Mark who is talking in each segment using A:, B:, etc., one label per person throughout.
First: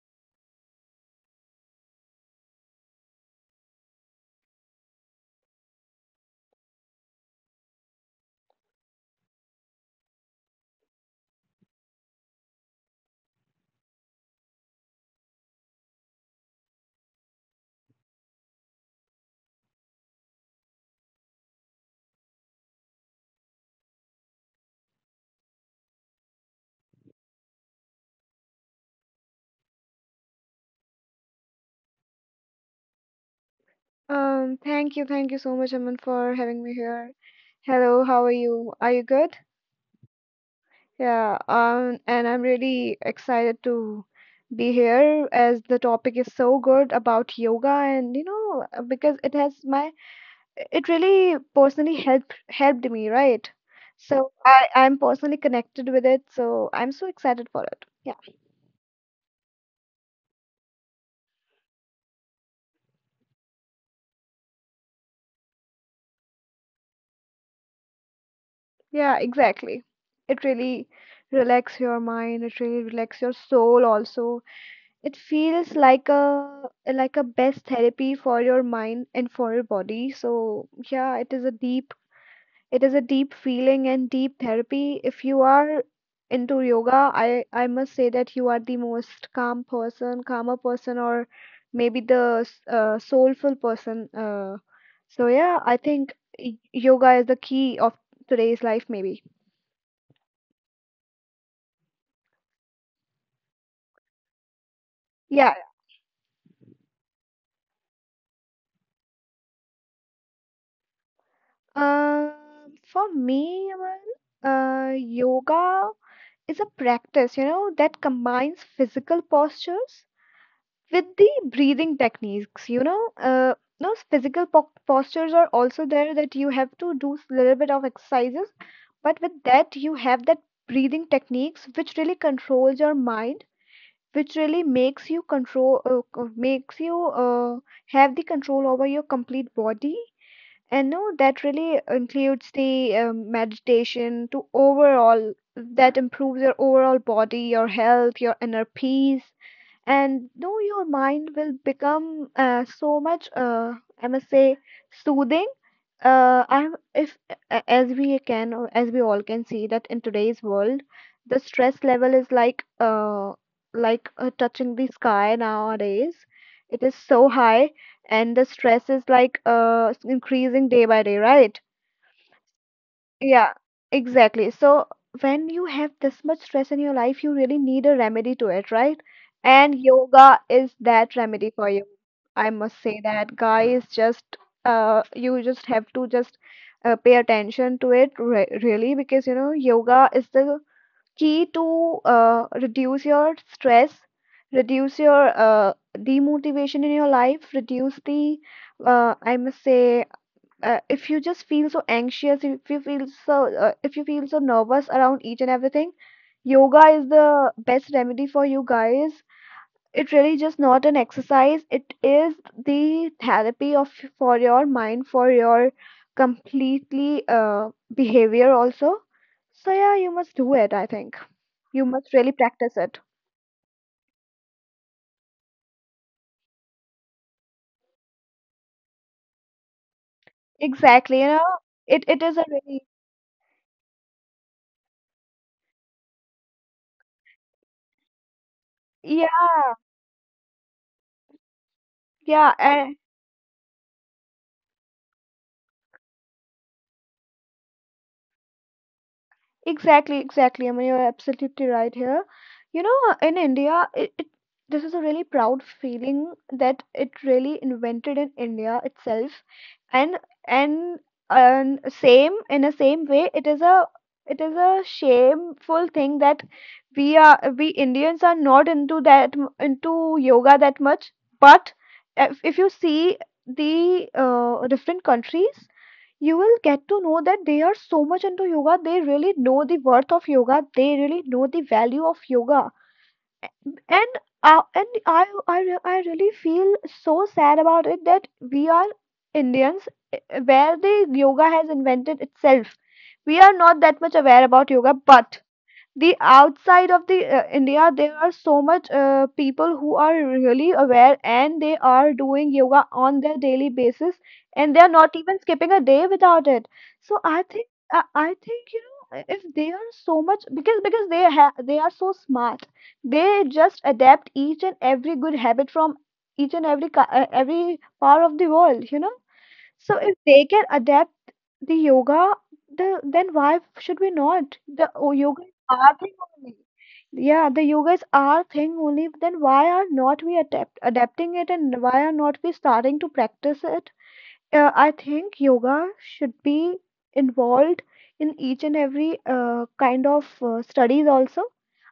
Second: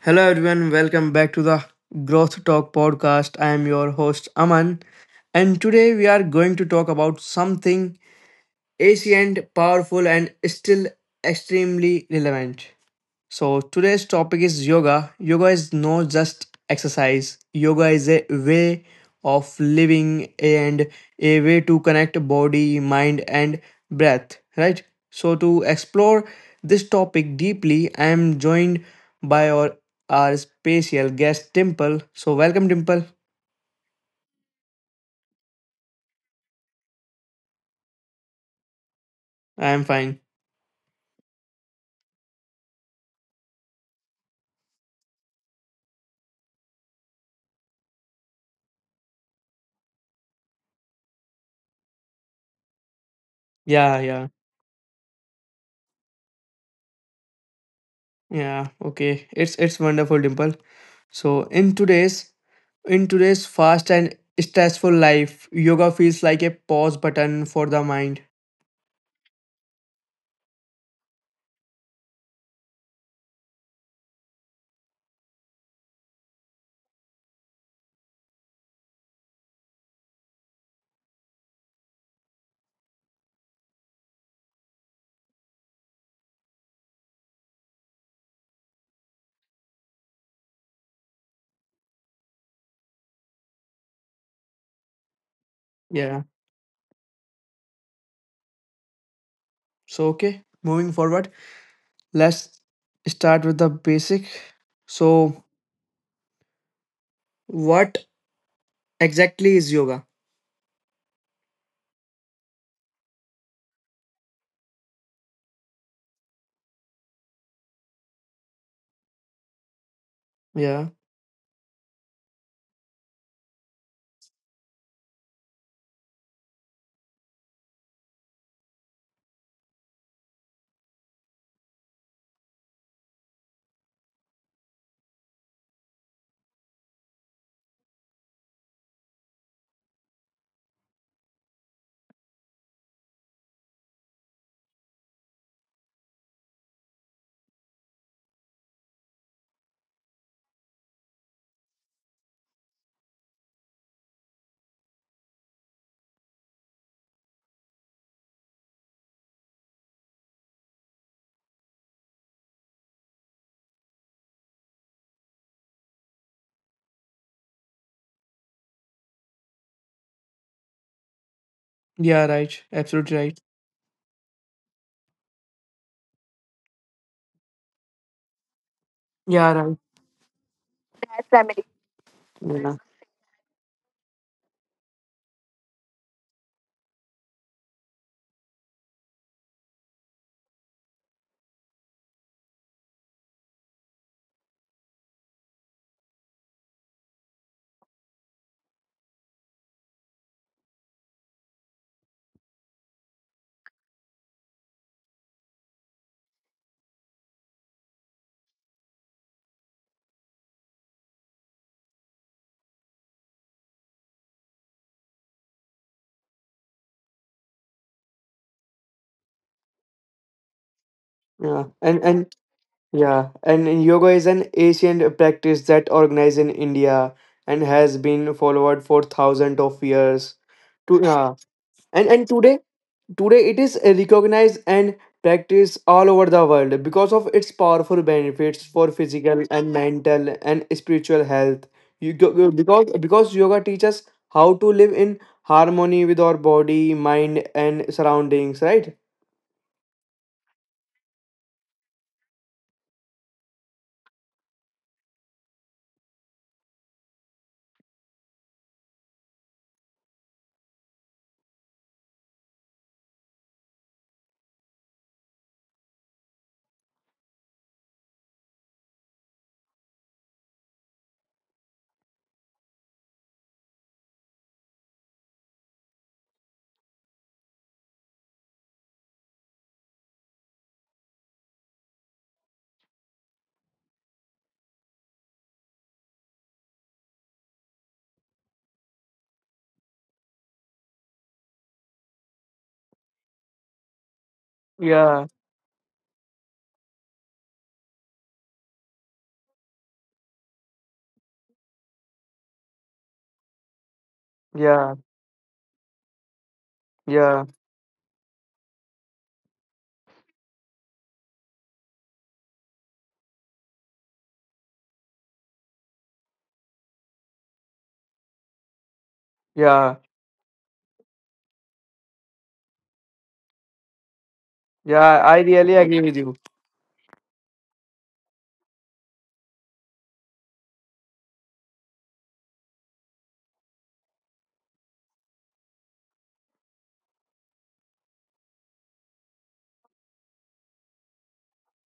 A: Hello everyone, welcome back to the Growth Talk podcast. I am your host Aman, and today we are going to talk about something ancient, powerful, and still extremely relevant. So today's topic is yoga. Yoga is not just exercise. Yoga is a way of living and a way to connect body, mind and breath, right? So to explore this topic deeply, I am joined by our special guest Dimple. So welcome Dimple.
B: Thank you so much, Aman, for having me here. Hello, how are you? Are you good?
A: I am fine.
B: Yeah, and I'm really excited to be here as the topic is so good about yoga, and because it has my it really personally helped me, right?
A: Yeah, yeah.
B: So I'm personally connected with it, so I'm so excited for it. Yeah,
A: Yeah, okay. It's wonderful, Dimple. So in today's fast and stressful life, yoga feels like a pause button for the mind.
B: yeah, exactly. It really relax your mind, it really relax your soul also. It feels like a best therapy for your mind and for your body. So yeah, it is a deep feeling and deep therapy. If you are into yoga, I must say that you are the most calm person, calmer person, or maybe the soulful person. So yeah, I think
A: Yeah.
B: yoga is the key of today's life, maybe.
A: So okay, moving forward, let's start with the basic. So
B: Yeah.
A: what exactly is yoga?
B: Um, for me, Aman, yoga is a practice, you know, that combines physical postures
A: Yeah,
B: with the breathing techniques. Those physical po postures are also there, that you have to do a little bit of exercises, but with that, you have that breathing techniques which really controls your mind, which really makes you makes you uh, have the control over your complete body. And no, that really includes the meditation to overall that improves your overall body, your health, your inner peace. And no, your mind will become so much I must say, soothing. I'm if As we can, or as we all can see, that in today's world the stress level is like touching the sky nowadays. It is so high, and the stress is like increasing day by day, right?
A: yeah, right, absolutely right.
B: Yeah, exactly. So when you have this much stress in your life, you really need a remedy to it, right?
A: Yeah,
B: And
A: right.
B: yoga is that remedy for you. I
A: Yeah,
B: must say that, guys, just you just have to just pay attention to it re really, because you know yoga is the key to reduce your stress, reduce your demotivation in your life, reduce the I must say if you just feel so anxious, if you feel so if you feel so nervous around each and everything, yoga is the best remedy for you, guys. It really just not an exercise, it is the therapy of for your mind, for your completely behavior also. So yeah, you must do it, I think.
A: yeah.
B: You must really
A: And
B: practice it
A: yeah, and yoga is an ancient practice that organized in India and has been followed for thousands of years. To,
B: exactly, you
A: yeah.
B: know. it
A: and,
B: it
A: and
B: is a
A: today,
B: really
A: today it is recognized and practiced all over the world because of its powerful benefits for physical
B: yeah
A: and mental and spiritual health. You,
B: yeah and
A: because yoga teaches how to live in harmony with our body, mind, and surroundings, right?
B: exactly, exactly. I mean, you're absolutely right here. You know, in India, it, this is a really proud feeling that it really invented in India itself, and and and same in a same way, it is a shameful thing that we Indians are not into into yoga that much. But if you see the different countries, you will get to know that they are so much into yoga. They really know the worth of yoga, they really know the value of yoga. And uh, and I really feel so sad about it, that we are Indians, where the yoga has invented itself, we are not that much aware about yoga.
A: Yeah,
B: But the outside of the India, there are so much people who are really aware, and they are doing yoga on their daily basis, and they are
A: yeah,
B: not even skipping a day without it. So I
A: yeah,
B: think I think, you know, if they are so much, because they are so smart, they just adapt each and every good habit from each and every every part of the world, you know. So
A: yeah.
B: if they can adapt the yoga, the then why should we not? The
A: Yeah,
B: oh, yoga
A: I
B: is
A: really
B: our
A: agree
B: thing
A: with you.
B: only. Yeah, the yoga is our thing only. Then why are not we adapting it, and why are not we starting to practice it? I think yoga should be involved in each and every kind of studies also.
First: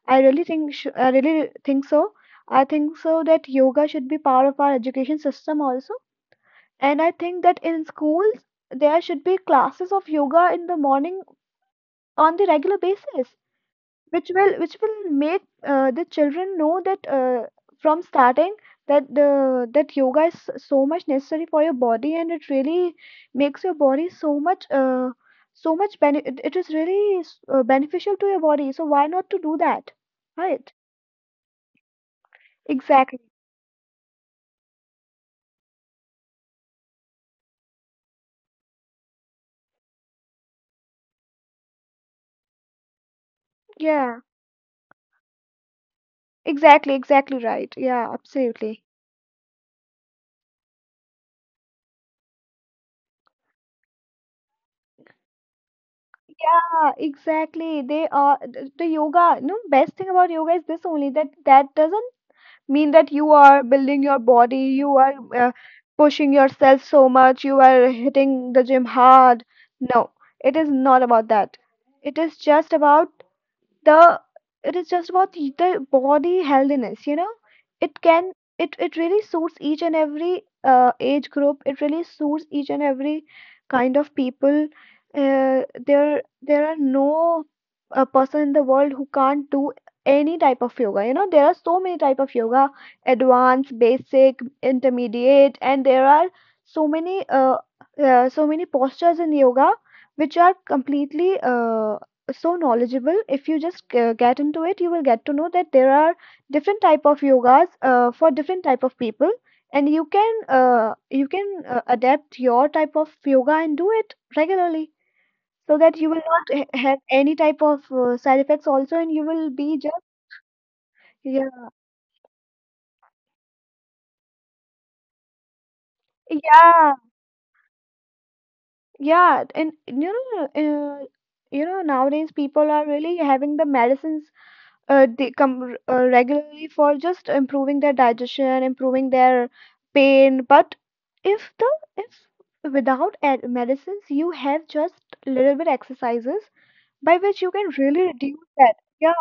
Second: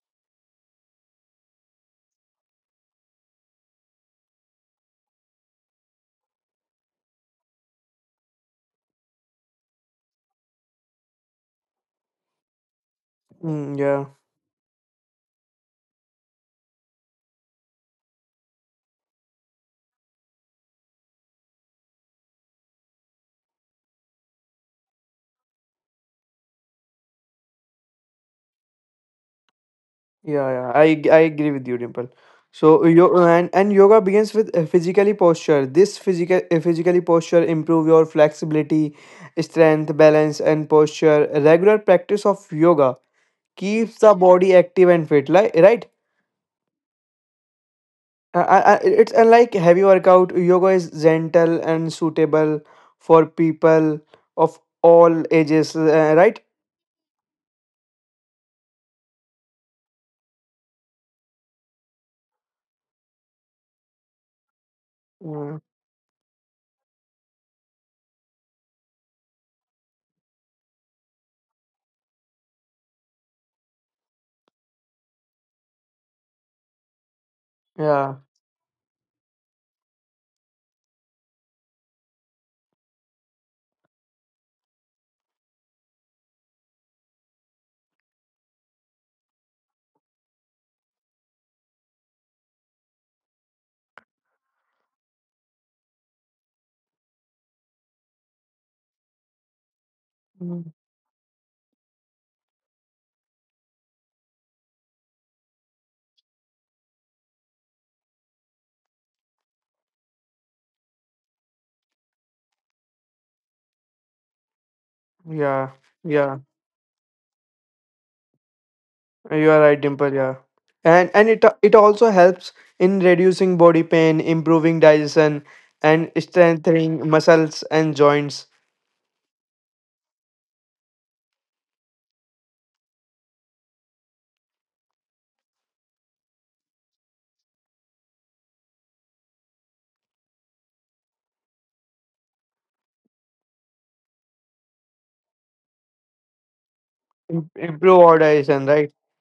B: I really think so. I think so that yoga should be part of our education system also. And I think that in schools, there should be classes of yoga in the morning on the regular basis,
A: Mm, yeah,
B: which will make the children know that from starting that yoga is so much necessary for your body, and it really makes your body so much so much bene it is really beneficial to your body. So why not to do that?
A: yeah, yeah.
B: Right?
A: I agree with you, Dimple. So yo
B: Exactly.
A: and yoga begins with physically posture. This physically posture improve your flexibility, strength, balance, and posture. Regular practice of yoga keeps the
B: Yeah.
A: body active and fit. Like right,
B: Exactly. Exactly right. Yeah. Absolutely.
A: it's unlike heavy workout. Yoga is gentle and suitable for people of all ages. Right?
B: Yeah, exactly. They are the yoga. You know, best thing about yoga is this only, that that doesn't mean that you are building your body, you are
A: Mm,
B: pushing yourself so much, you are hitting the gym hard. No, it is not about that. It is just about the it is just about the body healthiness, you know. It
A: yeah.
B: can it really suits each and every age group, it really suits each and every kind of people. Uh, there there are no a person in the world who can't do any type of yoga. You know, there are so many type of yoga, advanced, basic, intermediate, and there are so many so many postures in yoga, which are
A: Mm,
B: completely so knowledgeable. If you just get into it, you will get to know that there are different type of yogas for different type of people, and you can adapt your type of yoga and do it regularly, so
A: yeah.
B: that you will
A: Yeah.
B: not have any type of side effects also, and you will
A: You are
B: be
A: right,
B: just
A: Dimple. Yeah, and it
B: yeah
A: it also helps in reducing body pain, improving digestion, and
B: yeah
A: strengthening muscles and joints.
B: yeah. And you know, uh, you know, nowadays people are really having the medicines, they come regularly for just improving their digestion, improving their pain. But if the if without medicines you have just little bit exercises, by which you can
A: Improve
B: really
A: our
B: reduce
A: digestion,
B: that.
A: right?
B: Yeah.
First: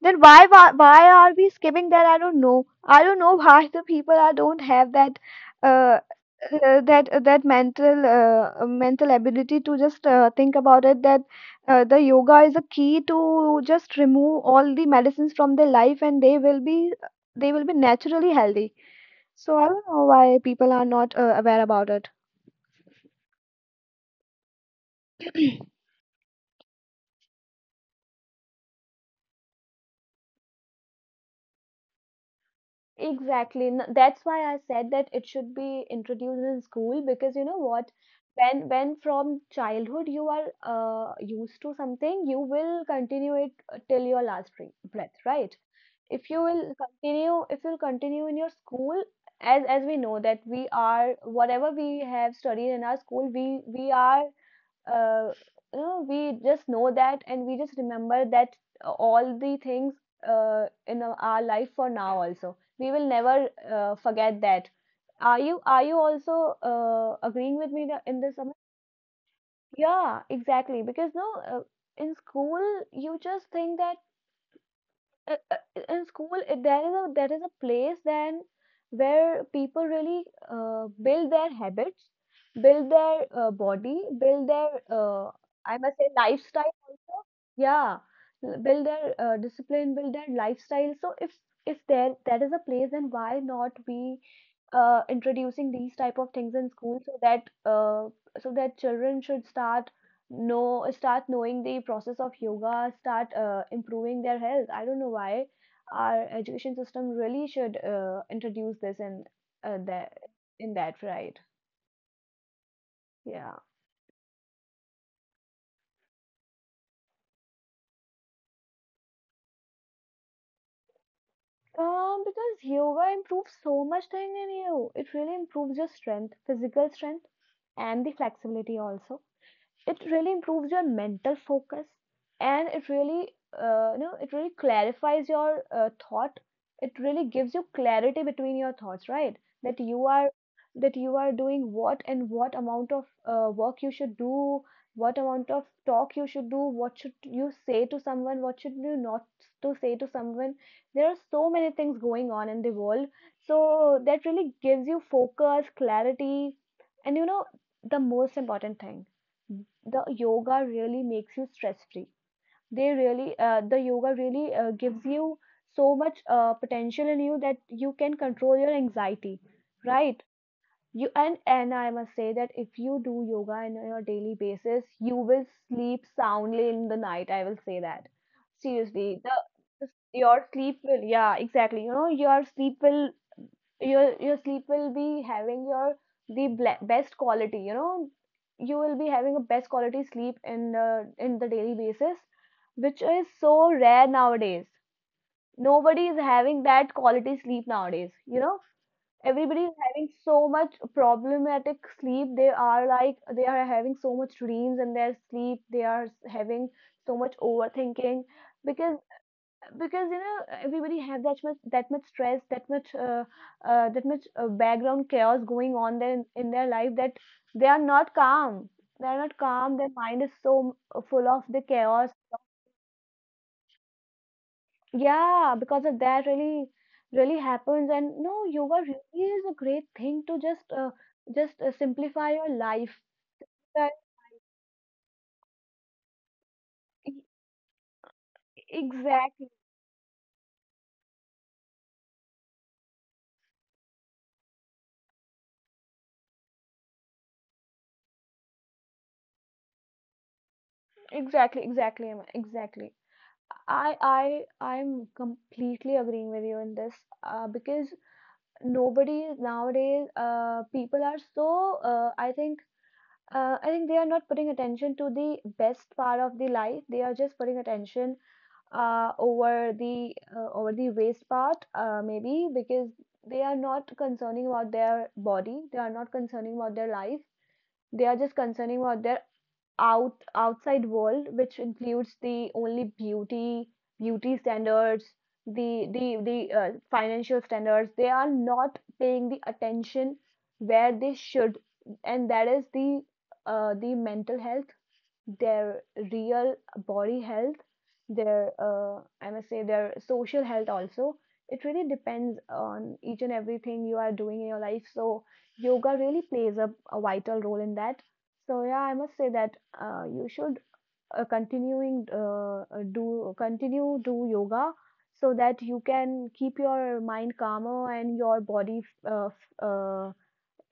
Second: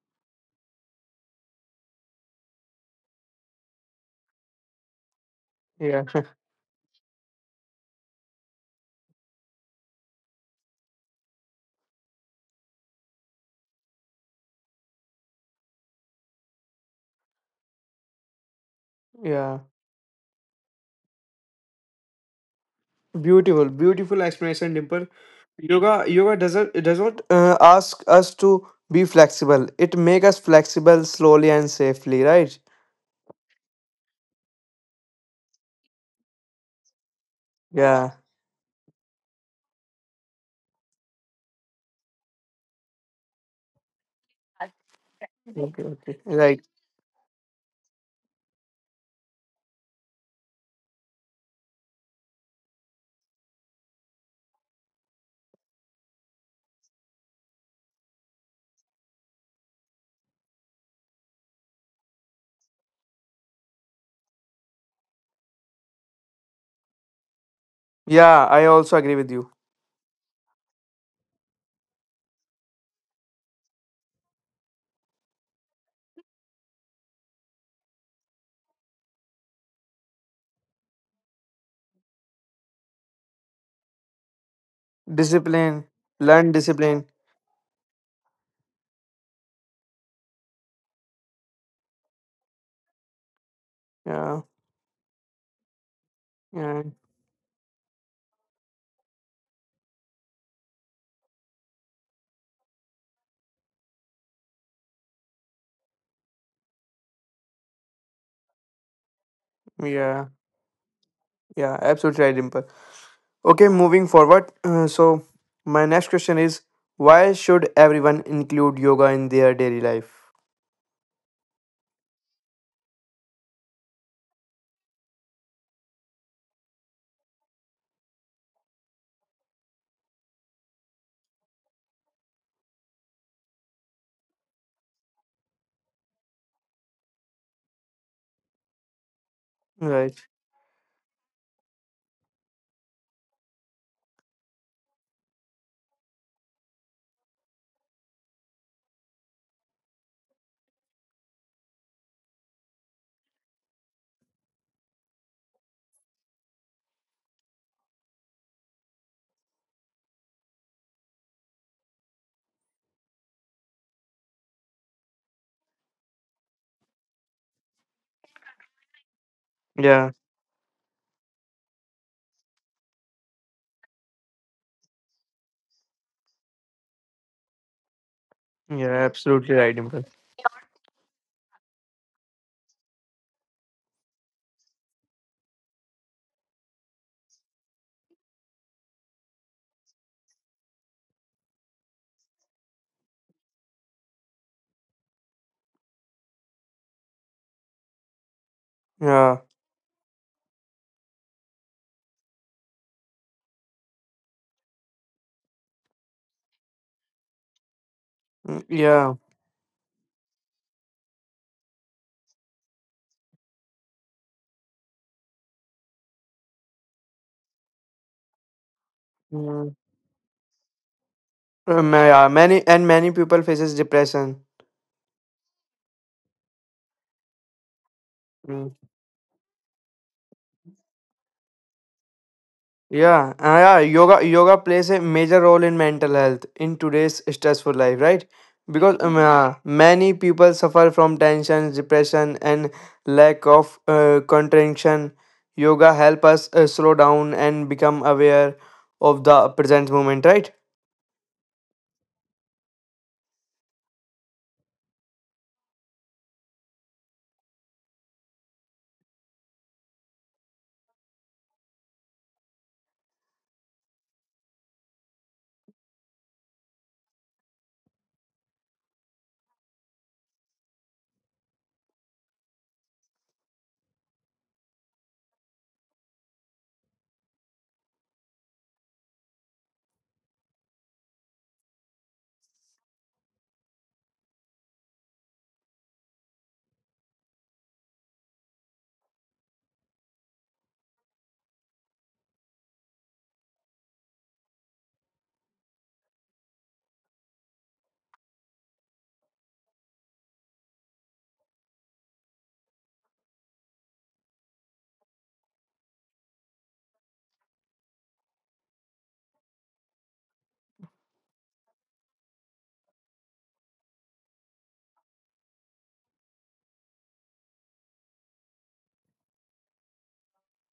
B: Then why are we skipping that? I don't know. I don't know why the people are don't have that uh,
A: Yeah,
B: that that mental ability to just think about it, that the yoga is a key to just remove all the medicines from their life, and they will be naturally healthy. So
A: yeah.
B: I don't know why people are not aware about it.
A: Beautiful, beautiful explanation, Dimple. Yoga, yoga doesn't it does not ask us to be flexible. It make us flexible slowly and safely, right?
B: Exactly. That's why I said that it should be introduced in school, because you know what?
A: Yeah.
B: When from childhood you are used to something, you will continue it till your last breath, right?
A: Okay. Okay.
B: If you
A: Right.
B: will continue, if you'll continue in your school, as we know that we are whatever we have studied in our school, we are uh, you know, we just know that, and we just remember that all the things in our life for now also. We will never forget that. Are you also agreeing with me in this,
A: Yeah,
B: Amit?
A: I also agree with you.
B: Yeah, exactly. Because no, uh, in school you just think that uh, uh, in school there is a place then where people really build their habits, build their body, build their I
A: Discipline,
B: must say
A: learn
B: lifestyle
A: discipline.
B: also. Yeah, build their discipline, build their lifestyle. So if there that is a place, then why not we
A: Yeah.
B: introducing these type of things in
A: Yeah.
B: school, so that children should start know start knowing the process of yoga, start improving their health. I don't know why our education system really should introduce this in that
A: Yeah.
B: in that, right?
A: Yeah, absolutely right, Dimple.
B: Yeah.
A: Okay, moving forward. So, my next question is why should everyone include yoga in their daily life?
B: Because yoga improves so much thing in you. It really improves your strength, physical strength, and the flexibility also. It really improves your mental focus, and it really you know, it really clarifies your thought, it really gives you clarity between your thoughts, right? that you
A: Right.
B: are that you are doing what, and what amount of work you should do, what amount of talk you should do, what should you say to someone, what should you not to say to someone. There are so many things going on in the world, so that really gives you focus, clarity. And you know, the most important thing, the yoga really makes you stress free. They really the yoga really gives you so much potential in you, that you can control your anxiety,
A: Yeah.
B: right? you and I must say that if you do yoga on your daily basis, you will sleep soundly in the night, I will say that.
A: Yeah,
B: Seriously, the-
A: absolutely right, Dimple.
B: Your sleep will, yeah, exactly, you know, your sleep will, your sleep will be having your best quality, you know. You will be having a best quality sleep in the daily basis, which is so rare nowadays. Nobody is having that quality sleep nowadays, you know.
A: Yeah.
B: Everybody is having so much problematic sleep. They are like, they are having so much dreams in their sleep. They are having so much overthinking.
A: Mm,
B: because
A: yeah.
B: because you know everybody have that much, that much stress, that much that much background chaos going on there in their life, that they are not calm. They are not
A: Mm.
B: calm. Their mind is so full of the chaos.
A: Yeah, many and many people faces depression.
B: Yeah, because of that, really, really happens. And no, yoga really is a great thing to just simplify your life.
A: Yeah, yeah,
B: that,
A: yoga yoga plays a major role in mental health in today's
B: e-
A: stressful life, right? Because yes.
B: exactly.
A: Many people suffer from tension, depression, and lack of contraction. Yoga help us slow down and become aware of the present moment, right?
B: Exactly Emma, exactly. I I'm completely agreeing with you in this. Because nobody nowadays, people are so, I think, I think they are not putting attention to the best part of the life. They are just putting attention over the, over the waste part, maybe because they are not concerning about their body. They are not concerning about their life. They are just concerning about their outside world, which includes the only beauty, beauty standards, the financial standards. They are not paying the attention where they should. And that is the, the mental health, their real body health, their, I must say, their social health also. It really depends on each and everything you are doing in your life. So yoga really plays a vital role in that. So yeah, I must say that you should continuing do continue do yoga so that you can keep your mind calmer and your body uh, f- uh,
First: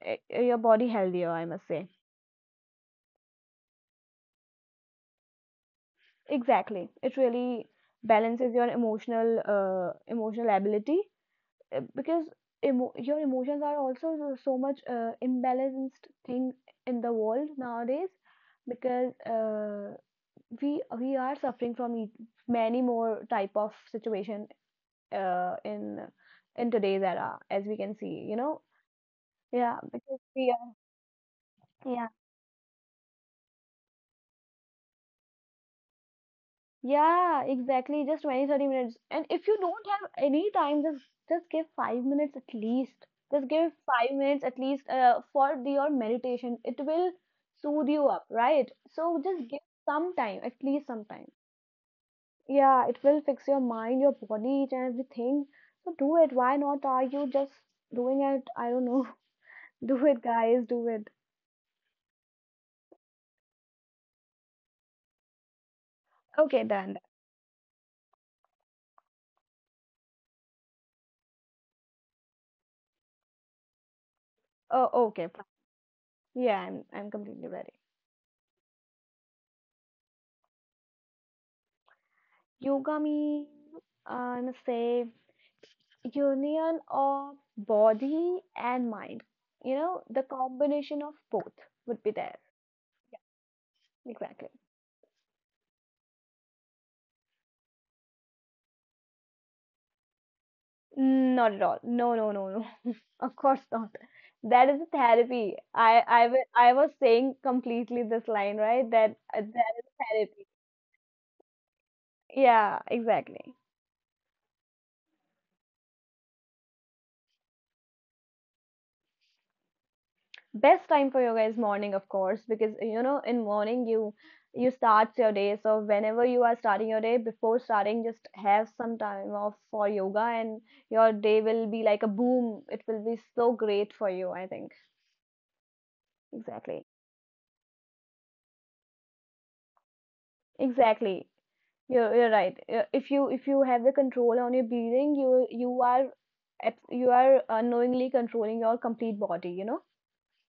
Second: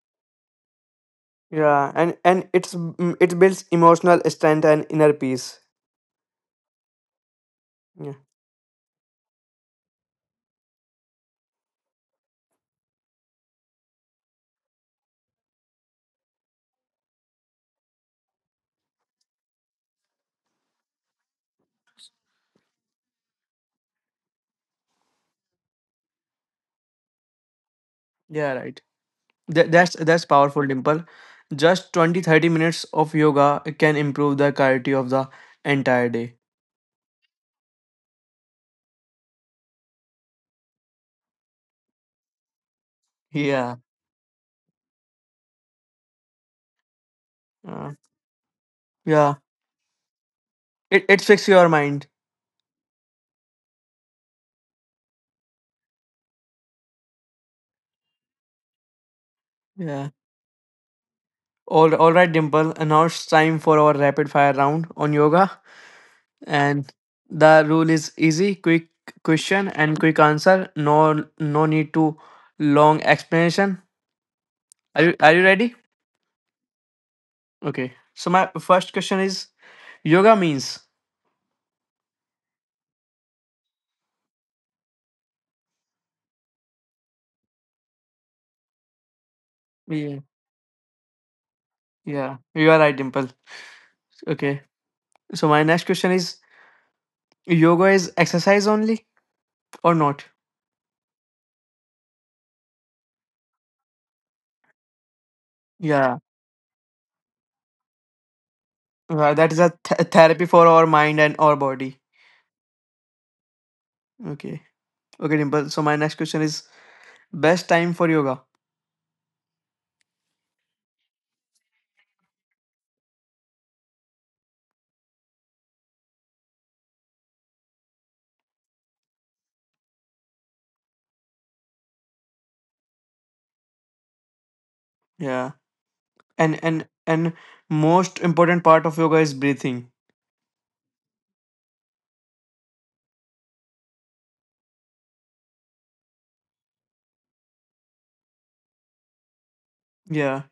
B: your body healthier, I must say.
A: Yeah, and and it builds emotional strength and inner peace.
B: Exactly. It really
A: Yeah,
B: balances your emotional, emotional ability, because your emotions are also so, so much imbalanced thing in the world nowadays, because we are suffering from many more type of situation, uh, in in today's era, as we can see, you
A: yeah,
B: know.
A: right.
B: Yeah,
A: That's
B: because
A: that's
B: we
A: powerful, Dimple. Just
B: are, yeah.
A: 20-30 minutes of yoga can improve the quality of the entire day.
B: Yeah, exactly. Just 20-30 minutes. And if you don't have any time, just give 5 minutes at least. Just give
A: Yeah.
B: 5 minutes at least, for your meditation. It will
A: Uh,
B: soothe you up, right? So
A: yeah.
B: just give some time, at least
A: It,
B: some
A: it
B: time.
A: fixes your mind.
B: Yeah, it will fix your mind, your body, each and everything. So do it. Why not? Are you just doing it? I don't know. Do
A: Yeah.
B: it, guys. Do it.
A: All right, Dimple. And now it's time for our rapid fire round on yoga.
B: Okay,
A: And
B: done.
A: the rule is easy, quick question and quick answer. No no need to long explanation.
B: Oh, okay.
A: Are you
B: Fine.
A: ready?
B: Yeah, I'm completely ready.
A: Okay. So my first question is yoga means.
B: Yoga means, I'm safe, union of body and mind. You know,
A: Yeah.
B: the combination of both would be
A: Yeah.
B: there.
A: You are right, Dimple.
B: Exactly.
A: Okay. So my next question is yoga is exercise only or not?
B: Not at all. No, no, no, no. Of course not. That is a therapy.
A: Yeah.
B: I was saying completely this line, right? That,
A: Uh, that is a
B: that is
A: th- therapy
B: therapy.
A: for our mind and our body.
B: Yeah, exactly.
A: Okay. Okay, Dimple. So my next question is best time for yoga.
B: Best time for yoga is morning, of course, because, you know, in morning you, you start your day. So whenever you are starting your day, before starting, just have some time off for yoga and your day will be like a boom. It will be so great for you, I think.
A: Yeah.
B: Exactly,
A: And most important part of yoga is breathing.
B: exactly. You're right. If you have the control on your breathing, you are, you are unknowingly controlling your complete body, you know.
A: Yeah.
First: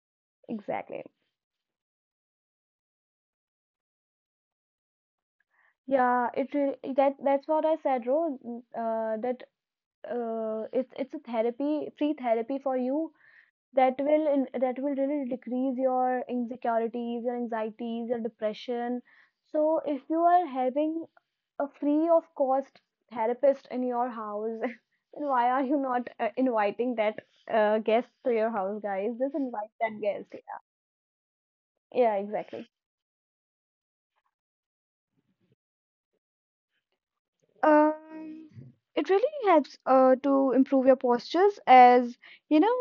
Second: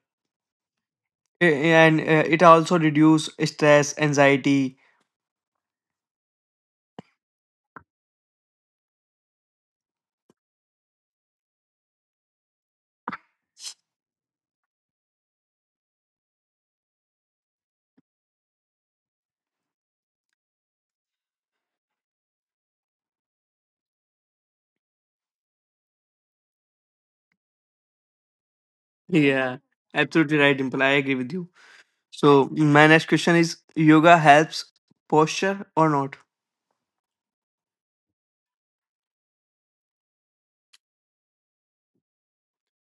B: Exactly.
A: And it also reduce stress, anxiety.
B: Yeah, it really, that's what I said, ro, that it's a therapy, free therapy for you, that will that will really decrease your insecurities, your anxieties, your depression. So if you are having a free of cost therapist in your house, then why are you not inviting that, guest to your house? Guys, just
A: Yeah.
B: invite that guest.
A: Absolutely right, Dimple. I agree with you.
B: Yeah,
A: So
B: exactly.
A: my next question is yoga helps posture or not?
B: Uh, it as you know,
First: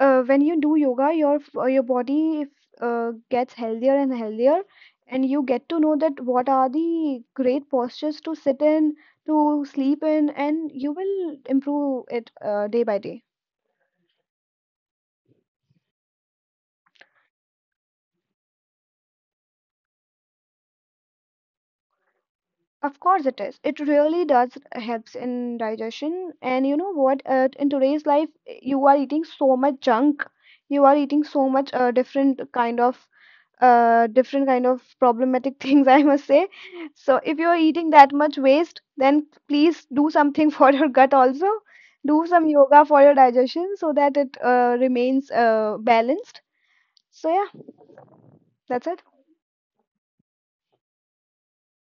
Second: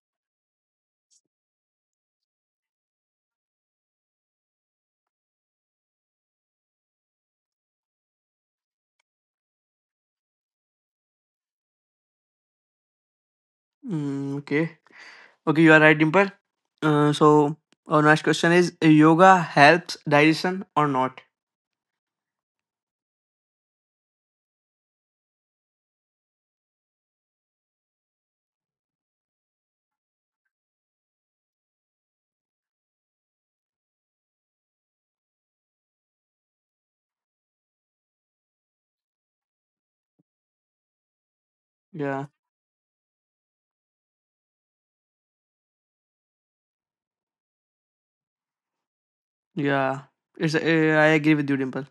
B: when you do yoga, your, your body gets healthier and healthier, and you get to know that what are the great postures to sit in, to sleep in, and you will improve it, day by day.
A: Mm, okay. Okay, you are right, Dimple. So our next question is: yoga helps digestion or not?
B: Of course, it is. It really does helps in digestion. And you know what? In today's life, you are eating so much junk. You are eating so much, different kind of problematic things, I must say. So if you're eating that much waste, then please do something for your gut also. Do
A: Yeah,
B: some yoga for your digestion so that it, remains, balanced. So yeah, that's it.
A: yeah. It's I agree with you, Dimple.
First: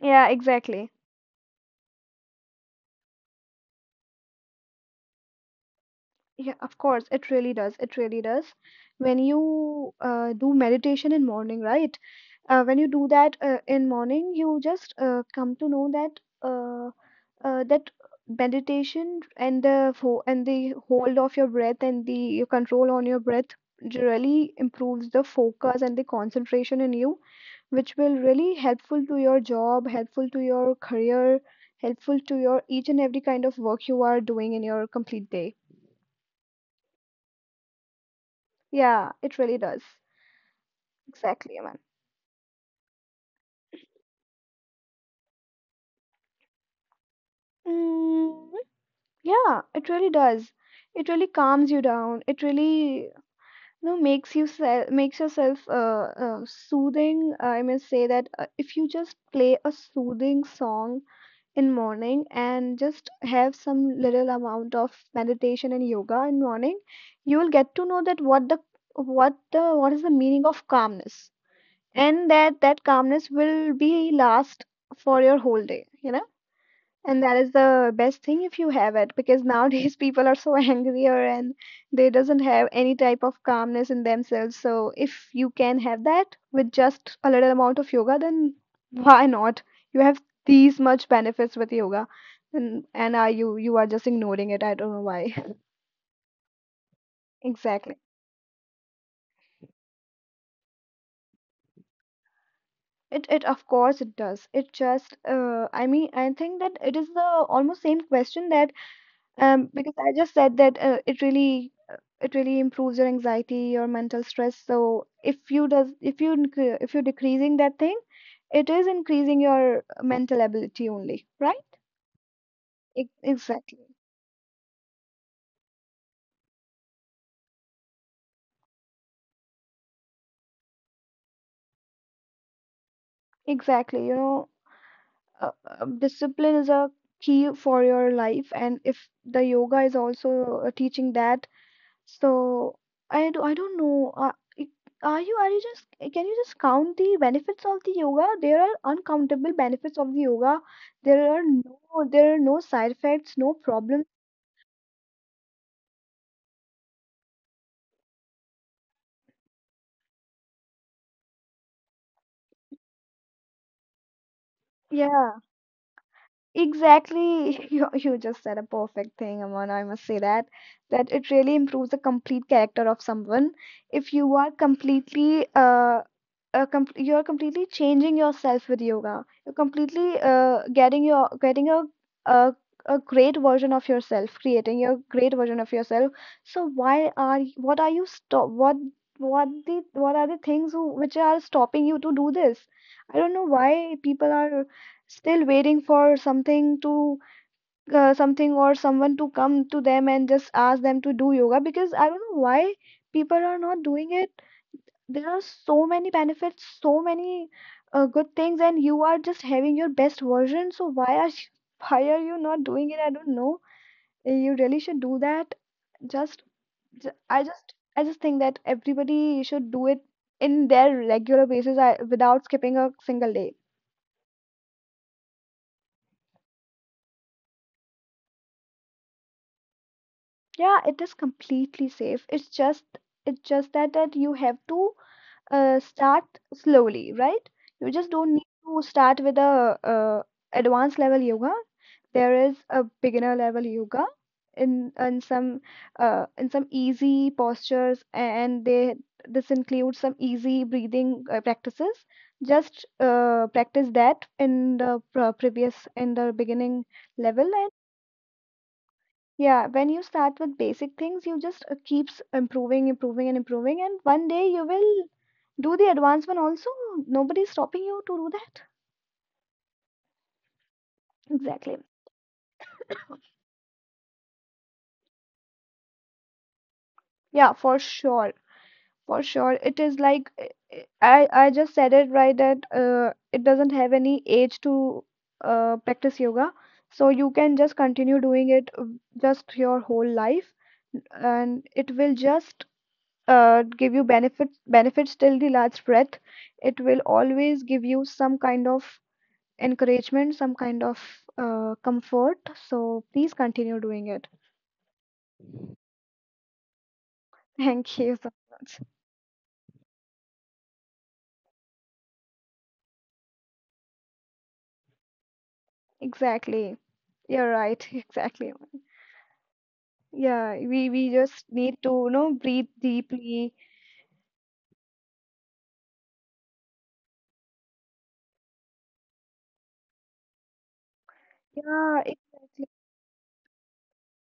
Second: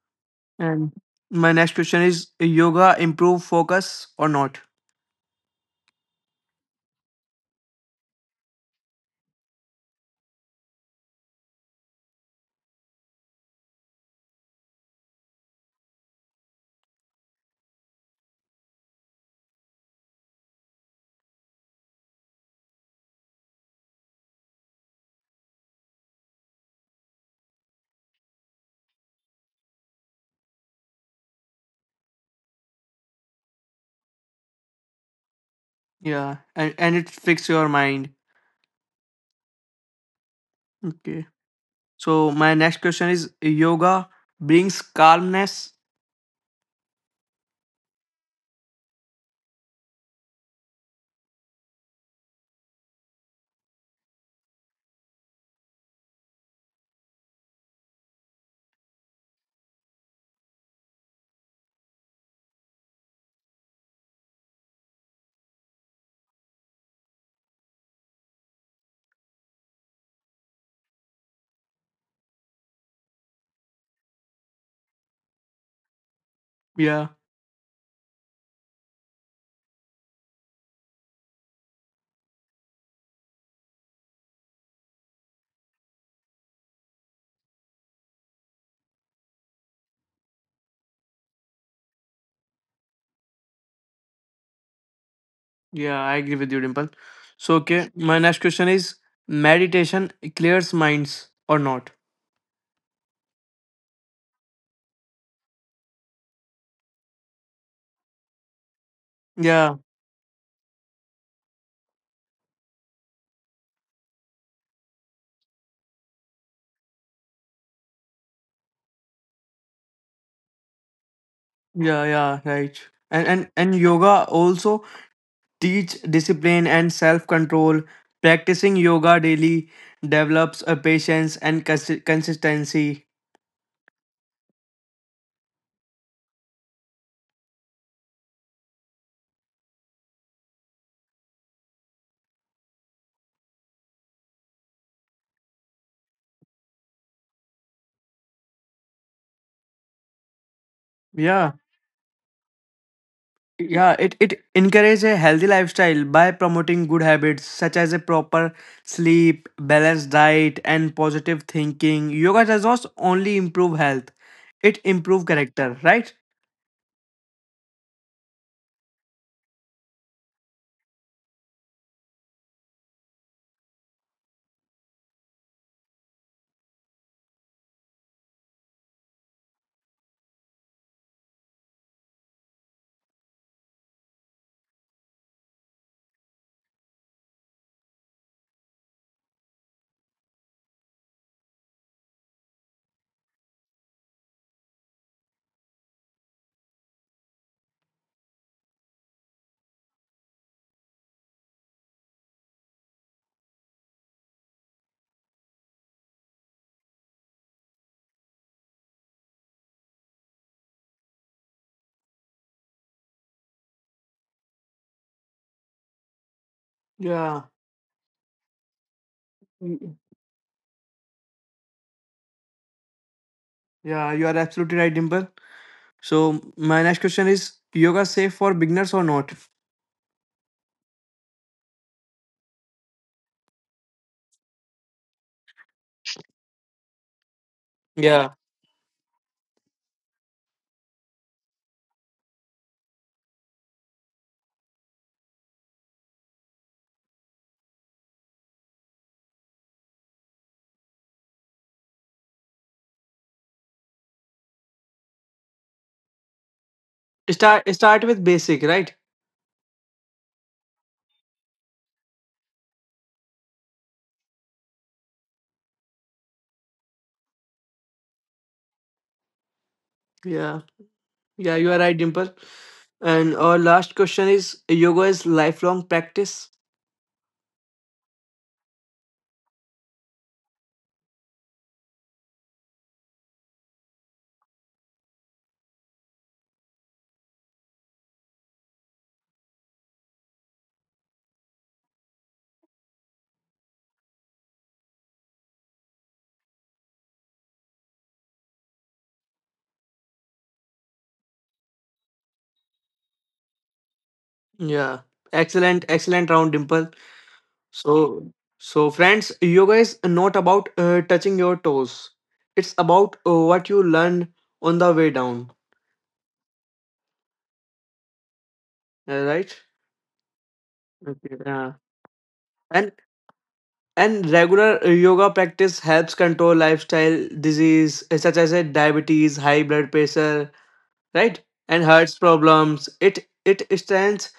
B: Yeah, exactly.
A: And my next question is: yoga improve focus or not?
B: Yeah, of course, it really does. It really does. When you, do meditation in morning, right? When you do that, in morning, you just, come to know that, uh, that meditation and the, and the hold of your breath and the your control on your breath really improves the focus and the concentration in you, which will really helpful to your job, helpful to your career, helpful to your each and every kind of work you are doing in your complete day.
A: Yeah, and it fix your mind.
B: Yeah, it really does.
A: Okay.
B: Exactly, man.
A: So my next question is: yoga brings calmness.
B: Mm, yeah, it really does. It really calms you down. It really, no, makes you, se makes yourself, soothing, I must say. That if you just play a soothing song in morning and just have some little amount of meditation and yoga in morning, you will get to know that what the, what is the meaning of calmness, and that, that calmness will be last for your whole day, you know.
A: Yeah,
B: And that is the best thing if you have it, because nowadays people are so angrier and they doesn't have any type of calmness in themselves. So if you can have that with just a little amount of yoga, then why not? You have these much benefits with yoga, and are you you are just ignoring it? I don't know why.
A: yeah. I agree with you, Dimple. So okay,
B: Exactly.
A: my next question is: meditation clears minds or not?
B: It Of course it does. It just, uh, I mean, I think that it is the almost same question. That, um,
A: Yeah,
B: because I just said that, it really improves your anxiety, your mental stress. So if you does, if you're decreasing that thing, it is increasing your mental ability only, right?
A: yeah, yeah, right. And
B: Exactly.
A: yoga also teach discipline and self-control. Practicing yoga daily develops a patience and consistency.
B: Exactly. You know, discipline is a key for your life, and if the yoga is also, teaching that. So I do, I don't know. Are you, just, can you just count the benefits of the yoga? There are uncountable benefits of the yoga. There
A: Yeah.
B: are no, side effects, no
A: Yeah, it
B: problems.
A: it encourages a healthy lifestyle by promoting good habits such as a proper sleep, balanced diet, and positive thinking. Yoga does not only improve health, it improve
B: Yeah.
A: character, right?
B: Exactly. You just said a perfect thing, Aman. I must say that, that it really improves the complete character of someone. If you are completely, you're completely changing yourself with yoga. You're completely, getting your, getting a a great version of yourself, creating your great version of yourself. So why are, y- what are you stop what the, what are the things who, which are stopping you to do this? I don't know why people are still waiting for something to, something or someone to come to them and just ask them to do yoga, because I don't know why people are not doing it. There are so many benefits, so many, good things, and you are just having your best version. So why are you, why are you not doing it? I don't know. You really should do that. Just
A: Yeah.
B: I just, think that everybody should do
A: Mm,
B: it in their regular basis, without skipping a single day.
A: yeah, you are absolutely right, Dimple. So my next question is yoga safe for beginners or not?
B: Yeah, it is completely safe. It's just, that, that you have to, start slowly, right? You just
A: Yeah.
B: don't need to start with a, advanced level yoga. There is a beginner level yoga in, some, in some easy postures, and they, this includes some easy breathing, practices. Just, practice that in the, pre- previous in the beginning level.
A: Start start with basic, right?
B: Yeah, when you start with basic things, you just, keeps improving, improving, and improving, and one day you will do the advanced one also. Nobody's stopping you to do that.
A: Yeah. Yeah, you are
B: Exactly.
A: right, Dimple. And our last question is yoga is lifelong practice.
B: Yeah, for sure. For sure. It is like, I just said it right that, it doesn't have any age to, practice yoga. So you can just continue doing it, just your whole life, and it will just, give you benefits, till the last breath. It will always give you some kind of encouragement, some kind of, comfort. So please continue doing it.
A: Yeah. Excellent, excellent round, Dimple.
B: Thank you
A: So
B: so much.
A: so friends, yoga is not about touching your toes. It's about what you learn on the way down.
B: Exactly. You're right. Exactly.
A: Right?
B: Yeah, we
A: Okay.
B: just
A: Yeah.
B: need to, you know, breathe
A: And.
B: deeply.
A: And regular yoga practice helps control lifestyle disease such as diabetes, high blood pressure, right? And
B: Yeah,
A: heart
B: exactly.
A: problems. It strengthens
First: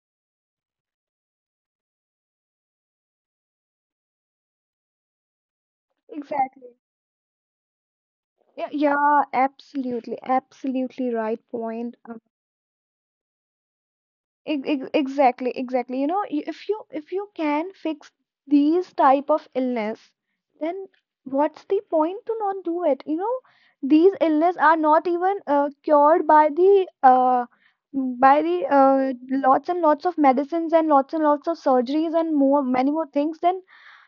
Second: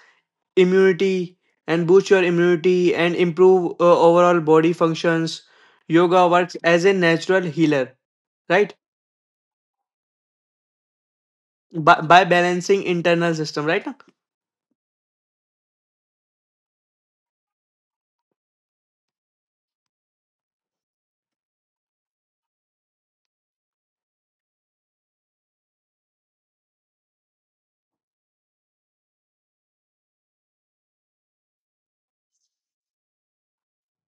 A: immunity and boosts your immunity and improve overall body functions. Yoga works
B: Exactly.
A: as a natural healer,
B: Yeah,
A: right?
B: yeah, absolutely. Absolutely right point.
A: By balancing internal system, right?
B: Exactly, exactly. You know, if you can fix these type of illness, then what's the point to not do it? You know, these illness are not even cured by the lots and lots of medicines and lots of surgeries and more many more things. Then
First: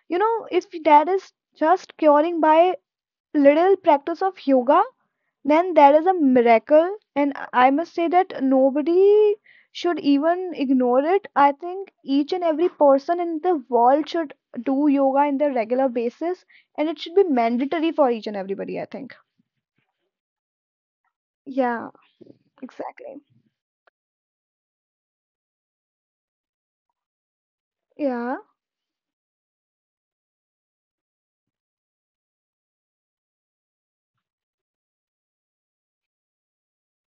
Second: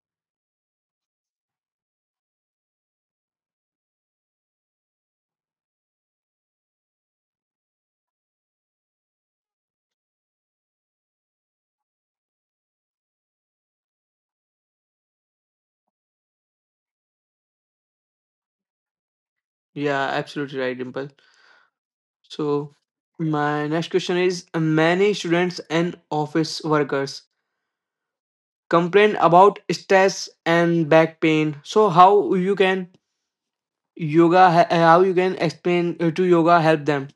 B: you know, if that is just curing by little practice of yoga, then that is a miracle and I must say that nobody should even ignore it. I think each and every person in the world should do yoga in their regular basis, and it should be mandatory for each and everybody, I think.
A: Yeah, absolutely right, Dimple.
B: Yeah,
A: So
B: exactly.
A: my next question is many students and office workers
B: Yeah.
A: complain about stress and back pain, so how you can how you can explain to yoga help them?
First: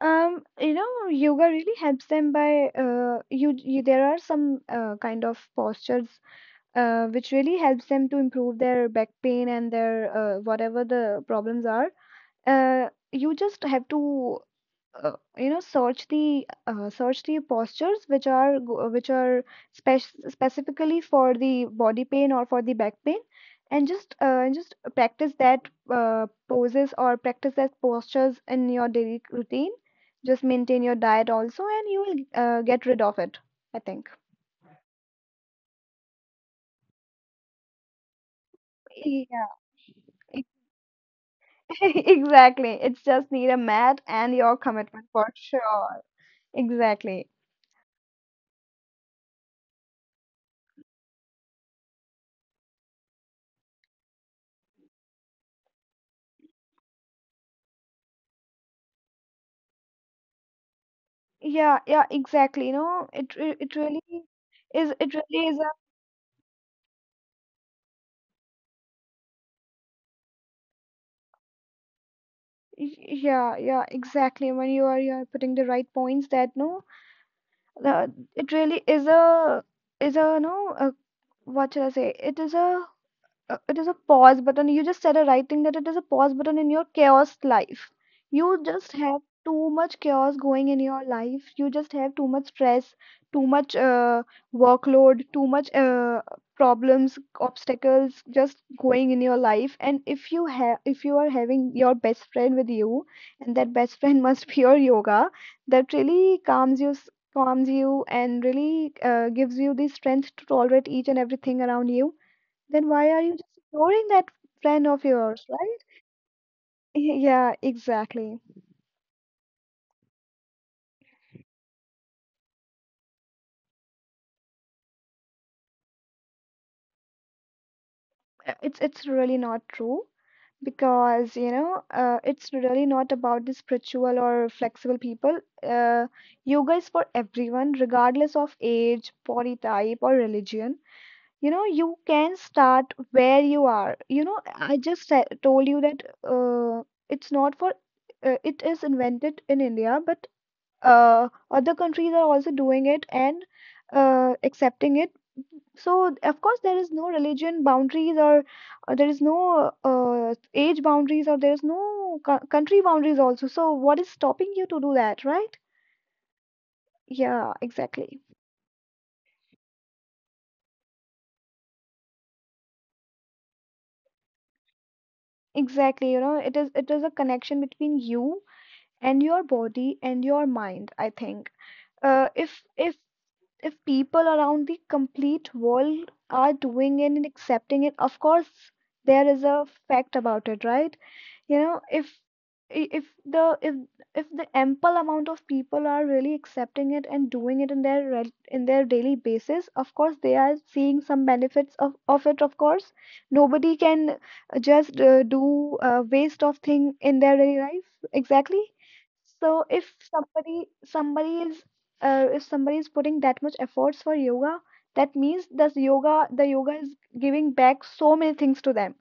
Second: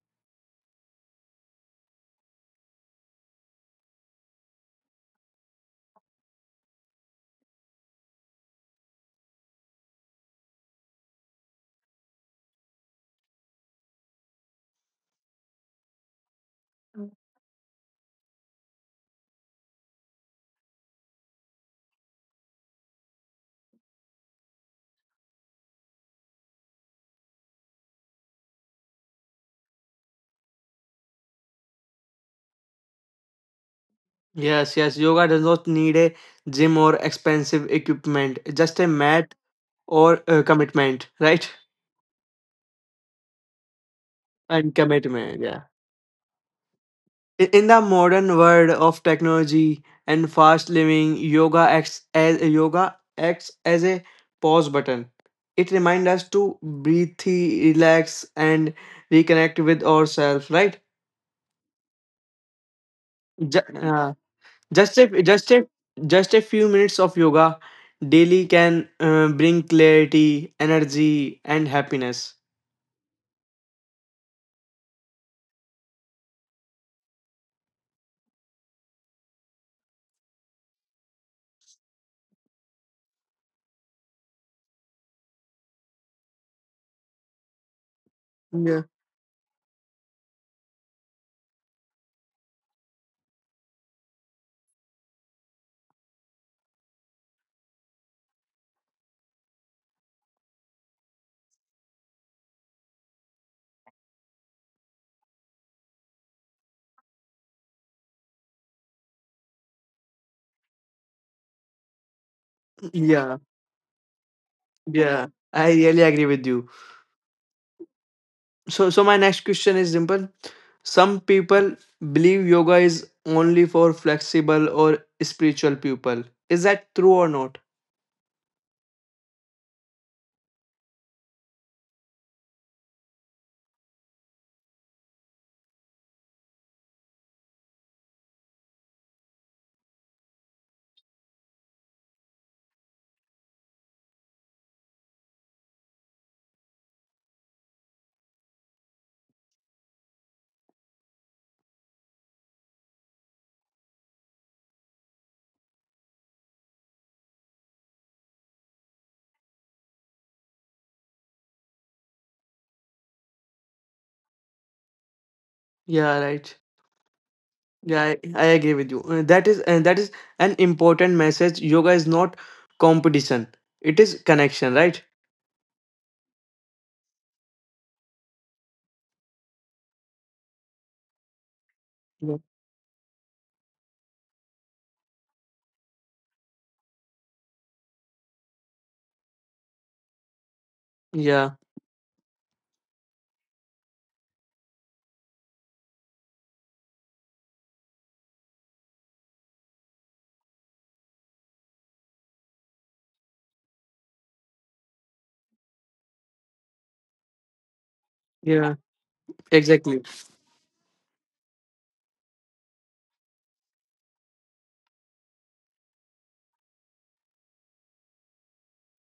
B: um you know, yoga really helps them by you, you there are some kind of postures which really helps them to improve their back pain and their whatever the problems are. You just have to, you know, search the, search the postures which which are spec specifically for the body pain or for the back pain, and just practice that poses or practice that postures in your daily routine. Just maintain your diet also, and you will get rid of it, I think.
A: Yes, yes, yoga does not need a gym or expensive equipment, just a mat
B: Yeah.
A: or
B: e-
A: a commitment, right?
B: exactly, it's just need a mat and your
A: And
B: commitment for
A: commitment, yeah.
B: sure. Exactly.
A: In the modern world of technology and fast living, yoga acts as a pause button. It reminds us to breathe, relax, and reconnect with ourselves. Right?
B: Yeah, yeah, exactly. You know, it re-
A: Ju-
B: it really
A: uh,
B: is.
A: Just a just a just a few minutes of yoga daily can bring clarity, energy, and happiness.
B: Yeah, yeah, exactly. When you are putting the right points that no, the it really is a, is a, no, a, what should I say? It is a, it is a pause button. You just said a right thing that it is a pause button in your chaos life. You
A: Yeah,
B: just have too much chaos going in your life. You just have too much stress, too much workload, too much problems, obstacles just going in your life. And if you have, if you are having your best friend with you, and that best friend must be your yoga, that really calms you. Calms you and really gives you the strength to tolerate each and everything around you. Then why are you
A: yeah,
B: just ignoring that friend of
A: yeah.
B: yours,
A: I
B: right?
A: really agree with you.
B: Yeah, exactly.
A: So, so my next question is simple. Some people believe yoga is only for flexible or spiritual people. Is that true or not?
B: It's really not true because you know it's really not about the spiritual or flexible people. Yoga is for everyone, regardless of age, body type, or religion. You know, you can start where you are. You know, I told you that it's not for it is invented in India, but other countries are also doing it and accepting it. So, of course, there is no religion boundaries, or there is no age boundaries, or there is no country boundaries also. So, what is stopping you to do that, right?
A: Yeah, right.
B: Yeah,
A: Yeah,
B: exactly.
A: I agree with you. That is an important message. Yoga is not competition. It is connection, right?
B: Exactly, you know, it is a connection between you and your body and your mind, I think. Uh,
A: Yeah.
B: if if if people around the complete world are doing it and accepting it, of course, there is a fact about it, right?
A: Yeah.
B: You know, if I- the if if the ample amount of people are really accepting it and doing it in in their daily basis, of course they are seeing some benefits of it. Of course, nobody can just do waste of thing in their daily life, exactly.
A: Yeah.
B: So if
A: Exactly.
B: somebody, somebody is if somebody is putting that much efforts for yoga, that means that yoga the yoga is giving back so many things to them.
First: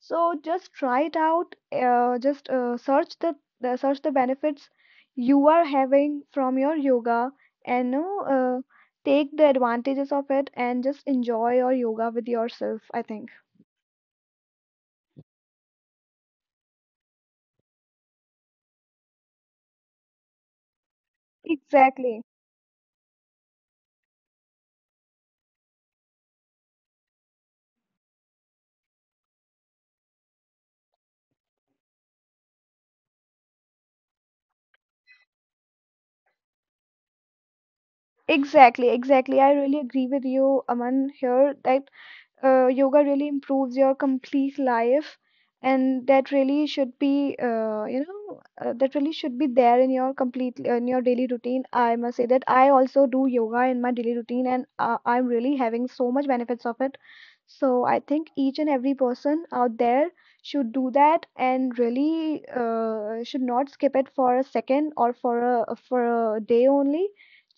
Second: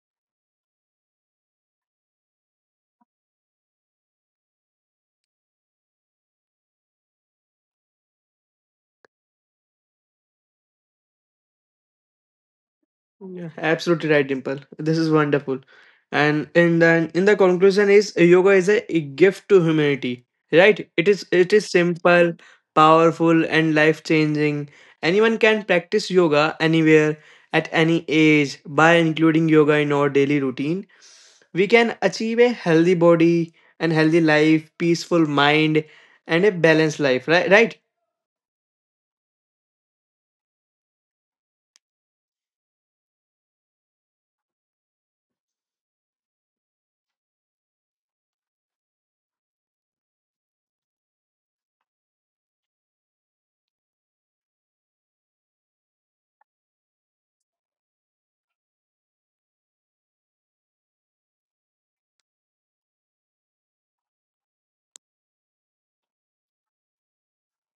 B: So just try it out. Just search the search the benefits you are having from your yoga, and you know, take the advantages of it, and just enjoy your yoga with yourself. I think
A: Yeah, absolutely right, Dimple. This is wonderful. And in the conclusion is yoga is a gift to humanity, right? It is
B: exactly,
A: simple, powerful, and life changing. Anyone can practice yoga anywhere at any age by including yoga in our daily routine. We can achieve a healthy body and healthy life, peaceful mind, and a balanced life, right? Right?
B: exactly. I really agree with you, Aman. Here, that yoga really improves your complete life, and that really should be, that really should be there in your complete, in your daily routine. I must say that I also do yoga in my daily routine, and I'm really having so much benefits of it. So I think each and every person out there should do that, and really should not skip it for a second or for a, for a day only.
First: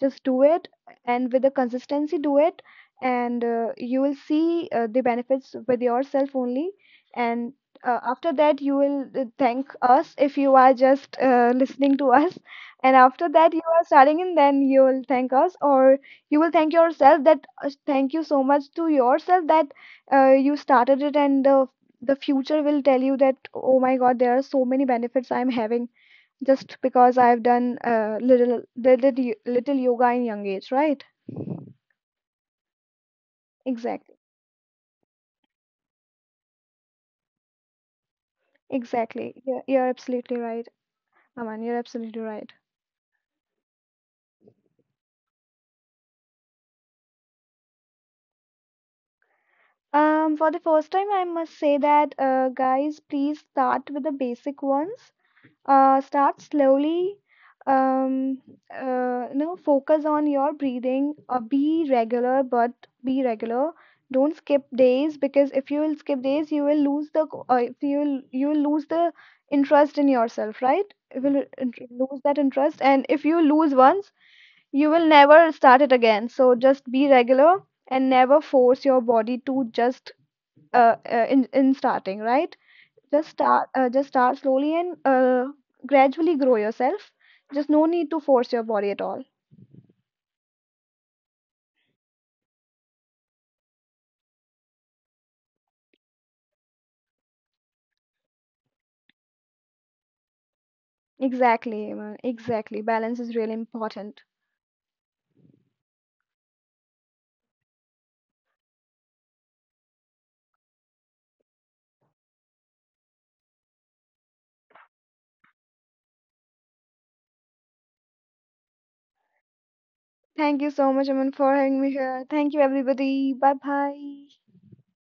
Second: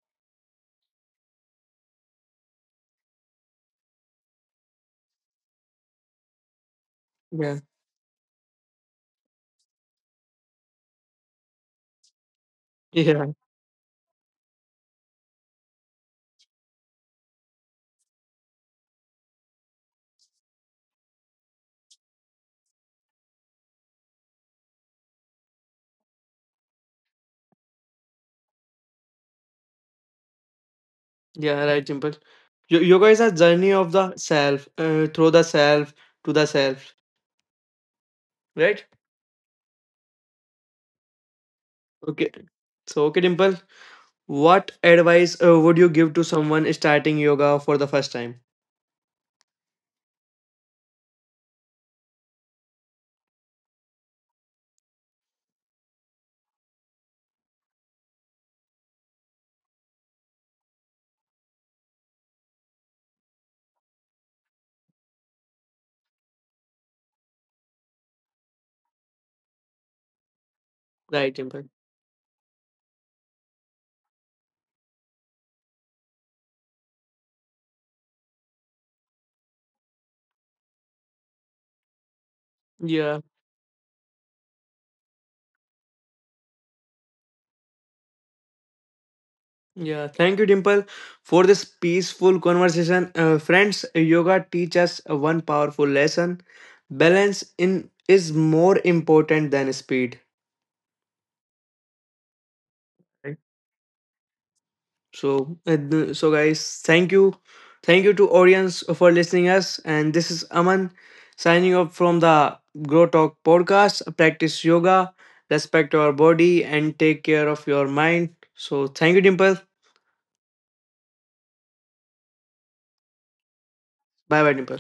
B: Just do it, and with the consistency do it, and you will see the benefits with yourself only. And
A: Yeah.
B: after that you will thank us if you are just listening to us, and after
A: Yeah.
B: that you are starting, and then you will thank us, or you will thank yourself that, thank you so much to yourself that you started it. And the future will tell you that, oh my god, there are so many benefits I'm having just because I've done little little little yoga in young age, right?
A: Yeah, right, Dimple. Yoga is a journey of
B: Exactly.
A: the self, through the self to the self, right?
B: Exactly. You're absolutely right, Aman. You're absolutely
A: Okay.
B: right.
A: So, okay, Dimple, what advice would you give to someone starting yoga for the first time?
B: For the first time, I must say that, guys, please start with the basic ones. Start slowly. Um, you know, focus on your breathing. Be regular, but be regular. Don't skip days, because if you will skip days, you will lose the co- if you will you will lose the interest in yourself, right? You will
A: Right, Dimple.
B: lose that interest, and if you lose once, you will never start it again. So just be regular, and never force your body to just, in starting, right?
A: Yeah,
B: Just start slowly, and gradually grow yourself. Just no need to force your body at all.
A: yeah. Thank you, Dimple, for this peaceful conversation. Friends, yoga teaches us one powerful lesson: balance in is more important than speed.
B: Exactly, Aman. Exactly. Balance is really
A: Right?
B: important.
A: So, so guys, thank you to audience for listening us. And this is Aman signing off from the Grow Talk podcast. Practice yoga, respect your body, and take care of your mind. So, thank you, Dimple.
B: Thank you so much, Aman, for having me here. Thank you, everybody. Bye bye.
A: Bye, bye, Dimple.